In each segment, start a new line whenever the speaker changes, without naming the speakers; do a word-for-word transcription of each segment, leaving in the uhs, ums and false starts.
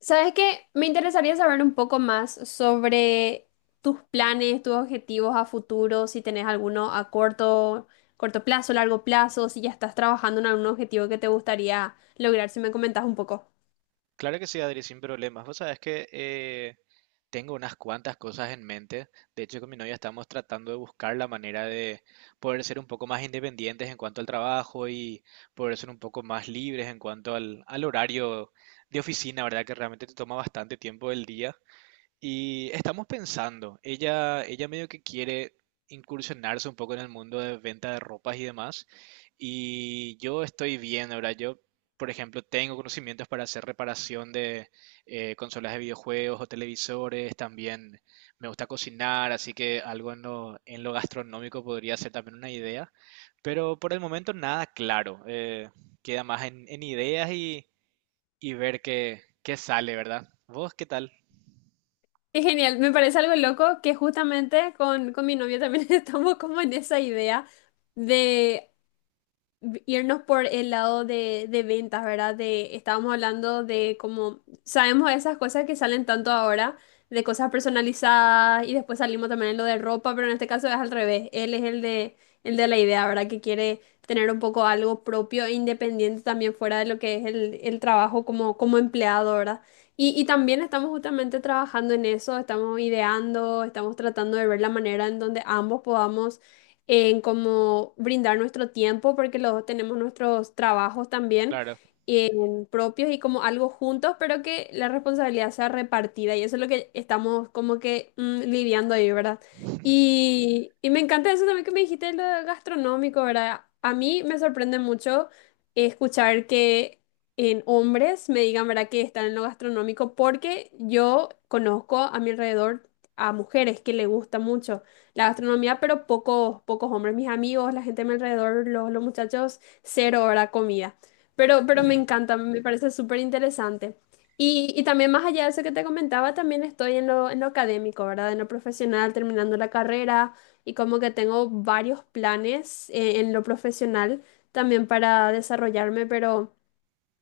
¿Sabes qué? Me interesaría saber un poco más sobre tus planes, tus objetivos a futuro, si tenés alguno a corto, corto plazo, largo plazo, si ya estás trabajando en algún objetivo que te gustaría lograr, si me comentas un poco.
Claro que sí, Adri, sin problemas. Vos sabés que eh, tengo unas cuantas cosas en mente. De hecho, con mi novia estamos tratando de buscar la manera de poder ser un poco más independientes en cuanto al trabajo y poder ser un poco más libres en cuanto al, al horario de oficina, ¿verdad? Que realmente te toma bastante tiempo del día. Y estamos pensando, ella, ella medio que quiere incursionarse un poco en el mundo de venta de ropas y demás. Y yo estoy bien, ahora yo, por ejemplo, tengo conocimientos para hacer reparación de eh, consolas de videojuegos o televisores, también me gusta cocinar, así que algo en lo, en lo gastronómico podría ser también una idea. Pero por el momento nada claro, eh, queda más en, en ideas y, y ver qué, qué sale, ¿verdad? ¿Vos qué tal?
Es genial, me parece algo loco que justamente con, con mi novio también estamos como en esa idea de v- irnos por el lado de, de ventas, ¿verdad? De, estábamos hablando de cómo sabemos esas cosas que salen tanto ahora, de cosas personalizadas y después salimos también en lo de ropa, pero en este caso es al revés. Él es el de, el de la idea, ¿verdad? Que quiere tener un poco algo propio e independiente también fuera de lo que es el, el trabajo como, como empleado, ¿verdad? Y, y también estamos justamente trabajando en eso, estamos ideando, estamos tratando de ver la manera en donde ambos podamos en cómo brindar nuestro tiempo, porque los dos tenemos nuestros trabajos también
Claro.
en propios y como algo juntos, pero que la responsabilidad sea repartida y eso es lo que estamos como que mm, lidiando ahí, ¿verdad? Y, y me encanta eso también que me dijiste lo gastronómico, ¿verdad? A mí me sorprende mucho escuchar que en hombres me digan, ¿verdad?, que están en lo gastronómico porque yo conozco a mi alrededor a mujeres que le gusta mucho la gastronomía, pero pocos, pocos hombres. Mis amigos, la gente a mi alrededor, los, los muchachos, cero hora comida. Pero, pero me encanta, me parece súper interesante. Y, y también más allá de eso que te comentaba, también estoy en lo, en lo académico, ¿verdad? En lo profesional, terminando la carrera y como que tengo varios planes eh, en lo profesional también para desarrollarme, pero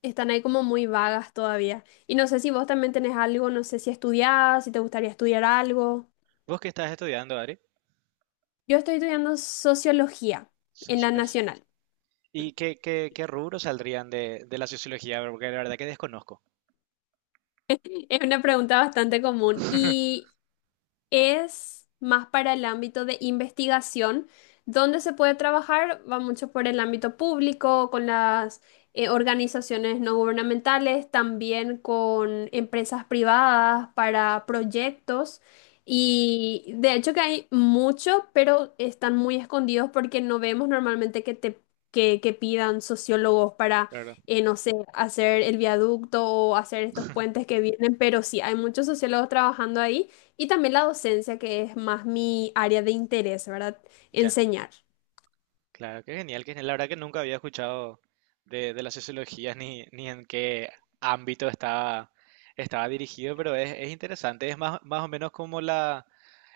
están ahí como muy vagas todavía. Y no sé si vos también tenés algo, no sé si estudiás, si te gustaría estudiar algo.
¿Vos qué estás estudiando, Ari?
Yo estoy estudiando sociología en la
Sociología.
nacional.
¿Y qué, qué, qué rubros saldrían de, de la sociología? Porque la verdad que desconozco.
Es una pregunta bastante común y es más para el ámbito de investigación, donde se puede trabajar, va mucho por el ámbito público, con las eh, organizaciones no gubernamentales, también con empresas privadas para proyectos. Y de hecho que hay mucho, pero están muy escondidos porque no vemos normalmente que te que, que pidan sociólogos para,
Claro.
eh, no sé, hacer el viaducto o hacer estos puentes que vienen, pero sí, hay muchos sociólogos trabajando ahí. Y también la docencia, que es más mi área de interés, ¿verdad?
Ya,
Enseñar.
claro, qué genial. Que La verdad que nunca había escuchado de, de la sociología ni, ni en qué ámbito estaba, estaba dirigido, pero es, es interesante. Es más, más o menos como la...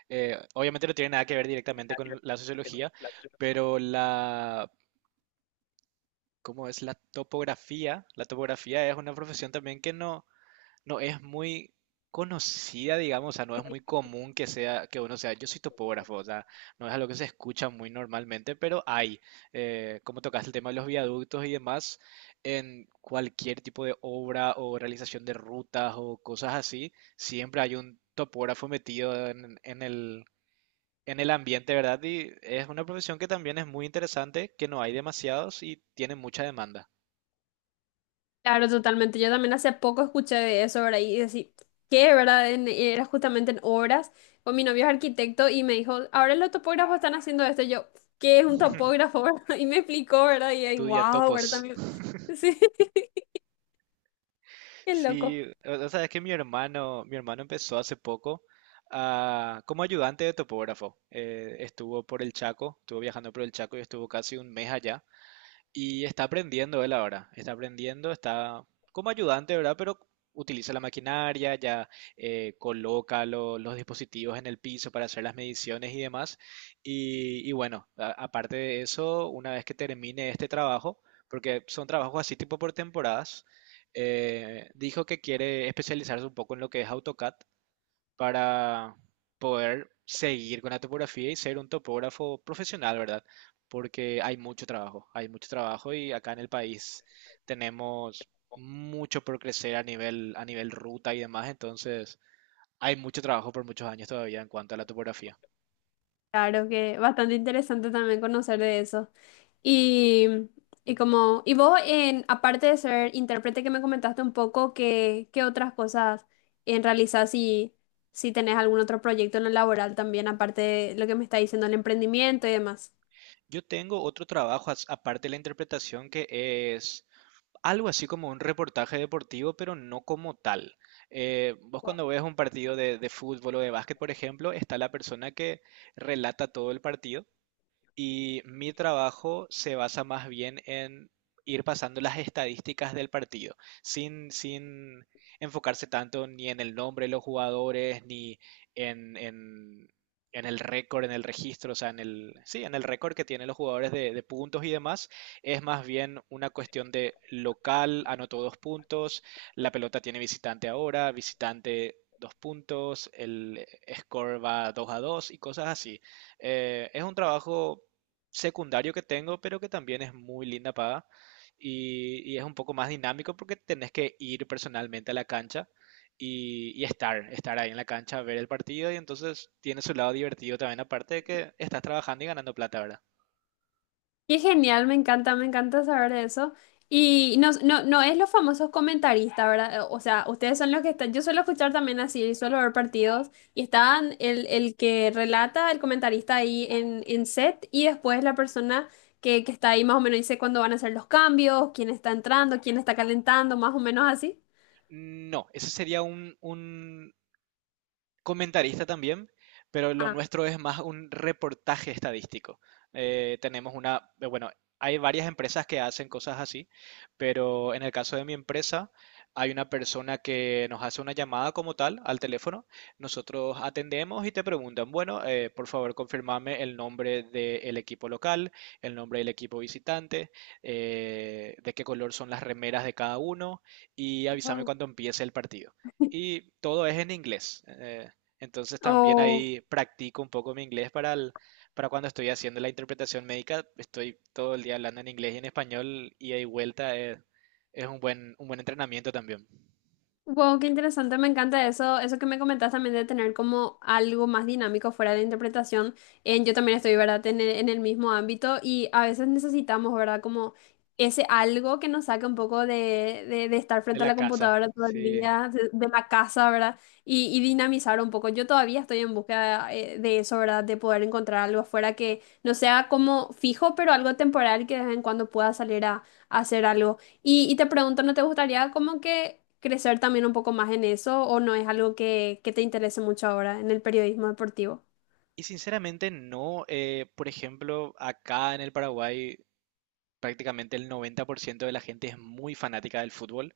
eh, obviamente no tiene nada que ver directamente con la sociología, pero la... ¿Cómo es la topografía? La topografía es una profesión también que no no es muy conocida, digamos, o sea, no es muy común que sea, que uno sea, yo soy topógrafo, o sea, no es algo que se escucha muy normalmente, pero hay, eh, como tocaste el tema de los viaductos y demás, en cualquier tipo de obra o realización de rutas o cosas así, siempre hay un topógrafo metido en, en el, en el ambiente, ¿verdad? Y es una profesión que también es muy interesante, que no hay demasiados y tiene mucha demanda.
Claro, totalmente. Yo también hace poco escuché de eso, ¿verdad? Y decir, ¿qué, verdad? En- era justamente en obras, con mi novio es arquitecto y me dijo, ahora los topógrafos están haciendo esto. Y yo, ¿qué es un topógrafo? Y me explicó, ¿verdad? Y ahí,
Tú ya
wow, ¿verdad?
topos.
También. Sí, qué loco.
Sí, o o sea, es que mi hermano, mi hermano empezó hace poco ah, como ayudante de topógrafo. Eh, estuvo por el Chaco, estuvo viajando por el Chaco y estuvo casi un mes allá. Y está aprendiendo él ahora, está aprendiendo, está como ayudante, ¿verdad? Pero utiliza la maquinaria, ya eh, coloca lo- los dispositivos en el piso para hacer las mediciones y demás. Y, y bueno, a- aparte de eso, una vez que termine este trabajo, porque son trabajos así tipo por temporadas, eh, dijo que quiere especializarse un poco en lo que es AutoCAD para poder seguir con la topografía y ser un topógrafo profesional, ¿verdad? Porque hay mucho trabajo, hay mucho trabajo y acá en el país tenemos mucho por crecer a nivel, a nivel ruta y demás, entonces hay mucho trabajo por muchos años todavía en cuanto a la topografía.
Claro que bastante interesante también conocer de eso. Y, y como, y vos, en, aparte de ser intérprete que me comentaste un poco, ¿qué, ¿qué otras cosas en realizar si, si tenés algún otro proyecto en lo laboral también, aparte de lo que me está diciendo el emprendimiento y demás?
Yo tengo otro trabajo as- aparte de la interpretación que es algo así como un reportaje deportivo, pero no como tal. Eh, vos cuando ves un partido de, de fútbol o de básquet, por ejemplo, está la persona que relata todo el partido y mi trabajo se basa más bien en ir pasando las estadísticas del partido, sin, sin enfocarse tanto ni en el nombre de los jugadores, ni en, en, en el récord, en el registro, o sea, en el, sí, en el récord que tienen los jugadores de, de puntos y demás. Es más bien una cuestión de local, anotó dos puntos, la pelota tiene visitante ahora, visitante dos puntos, el score va dos a dos y cosas así. Eh, es un trabajo secundario que tengo, pero que también es muy linda paga y, y es un poco más dinámico porque tenés que ir personalmente a la cancha y, y estar, estar ahí en la cancha, ver el partido y entonces tiene su lado divertido también, aparte de que estás trabajando y ganando plata, ¿verdad?
Qué genial, me encanta, me encanta saber de eso. Y no, no, no es los famosos comentaristas, ¿verdad? Eh, O sea, ustedes son los que están, yo suelo escuchar también así, suelo ver partidos y están el, el que relata, el comentarista ahí en, en set y después la persona que, que está ahí más o menos dice cuándo van a hacer los cambios, quién está entrando, quién está calentando, más o menos así.
No, ese sería un, comentarista también, pero lo
Ah,
nuestro es más un reportaje estadístico. Eh, tenemos una, eh, bueno, hay varias empresas que hacen cosas así, pero en el caso de mi empresa hay una persona que nos hace una llamada como tal al teléfono. Nosotros atendemos y te preguntan, bueno, eh, por favor, confirmame el nombre del equipo local, el nombre del equipo visitante, eh, de qué color son las remeras de cada uno y avísame cuando empiece el partido. Y todo es en inglés. Eh, entonces también
wow.
ahí practico un poco mi inglés para el- para cuando estoy haciendo la interpretación médica, estoy todo el día hablando en inglés y en español, y ahí vuelta es, es un buen, un buen entrenamiento también
Wow, qué interesante, me encanta eso, eso que me comentas también de tener como algo más dinámico fuera de interpretación. En, yo también estoy, ¿verdad?, en el, en el mismo ámbito y a veces necesitamos, ¿verdad?, como ese algo que nos saque un poco de, de, de estar
de
frente a
la
la
casa.
computadora todo el
Sí.
día, de, de la casa, ¿verdad?, y, y dinamizar un poco. Yo todavía estoy en búsqueda eh, de eso, ¿verdad?, de poder encontrar algo afuera que no sea como fijo, pero algo temporal que de vez en cuando pueda salir a a hacer algo. Y, y te pregunto, ¿no te gustaría como que crecer también un poco más en eso o no es algo que, que te interese mucho ahora en el periodismo deportivo?
Y sinceramente no, eh, por ejemplo, acá en el Paraguay prácticamente el noventa por ciento de la gente es muy fanática del fútbol.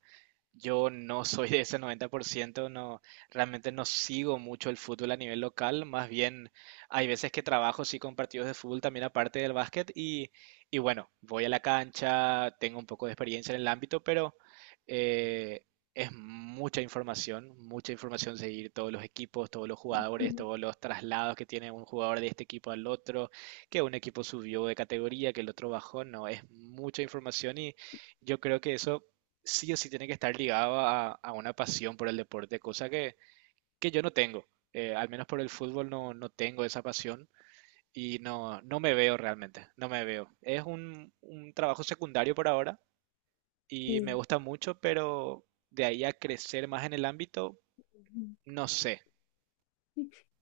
Yo no soy de ese noventa por ciento no, realmente no sigo mucho el fútbol a nivel local, más bien hay veces que trabajo sí con partidos de fútbol también aparte del básquet y, y bueno, voy a la cancha, tengo un poco de experiencia en el ámbito, pero eh, es mucha información, mucha información seguir todos los equipos, todos los jugadores,
Ujú.
todos los traslados que tiene un jugador de este equipo al otro, que un equipo subió de categoría, que el otro bajó, no, es mucha información y yo creo que eso sí o sí tiene que estar ligado a, a una pasión por el deporte, cosa que, que yo no tengo. Eh, al menos por el fútbol no, no tengo esa pasión y no, no me veo realmente, no me veo. Es un, un trabajo secundario por ahora y me
Sí.
gusta mucho, pero de ahí a crecer más en el ámbito, no sé,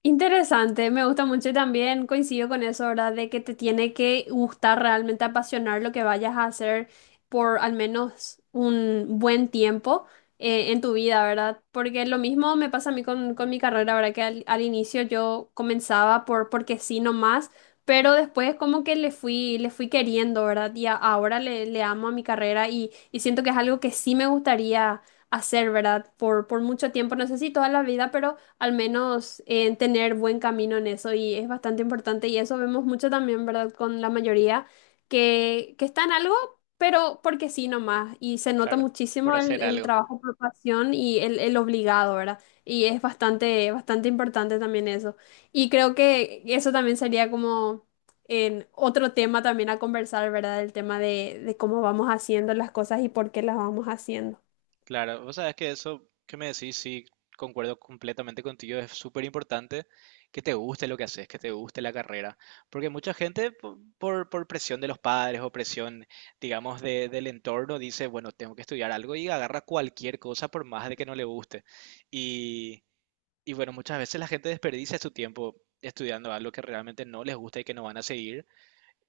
Interesante, me gusta mucho y también coincido con eso, ¿verdad? De que te tiene que gustar realmente apasionar lo que vayas a hacer por al menos un buen tiempo eh, en tu vida, ¿verdad? Porque lo mismo me pasa a mí con, con mi carrera, ¿verdad? Que al, al inicio yo comenzaba por porque sí nomás, pero después como que le fui, le fui queriendo, ¿verdad? Y a- ahora le, le amo a mi carrera y, y siento que es algo que sí me gustaría hacer, ¿verdad? Por, por mucho tiempo, no sé si toda la vida, pero al menos en tener buen camino en eso y es bastante importante y eso vemos mucho también, ¿verdad? Con la mayoría que, que está en algo, pero porque sí nomás y se nota
claro, por
muchísimo el,
hacer
el
algo.
trabajo por pasión y el, el obligado, ¿verdad? Y es bastante, bastante importante también eso. Y creo que eso también sería como en otro tema también a conversar, ¿verdad? El tema de, de cómo vamos haciendo las cosas y por qué las vamos haciendo.
Claro, vos sabés que eso que me decís, sí, concuerdo completamente contigo, es súper importante que te guste lo que haces, que te guste la carrera, porque mucha gente po- por, por presión de los padres o presión, digamos, de- del entorno dice, bueno, tengo que estudiar algo y agarra cualquier cosa por más de que no le guste. Y, y bueno, muchas veces la gente desperdicia su tiempo estudiando algo que realmente no les gusta y que no van a seguir.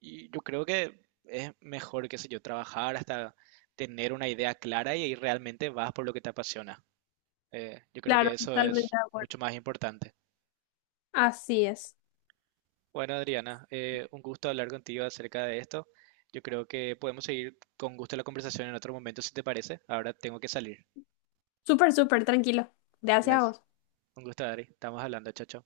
Y yo creo que es mejor, qué sé yo, trabajar hasta tener una idea clara y ahí realmente vas por lo que te apasiona. Eh, yo creo
Claro,
que eso
totalmente
es
de acuerdo.
mucho más importante.
Así es.
Bueno, Adriana, eh, un gusto hablar contigo acerca de esto. Yo creo que podemos seguir con gusto la conversación en otro momento, si te parece. Ahora tengo que salir.
Súper, súper tranquilo. Gracias a
Gracias.
vos.
Un gusto, Adri. Estamos hablando, chao, chao.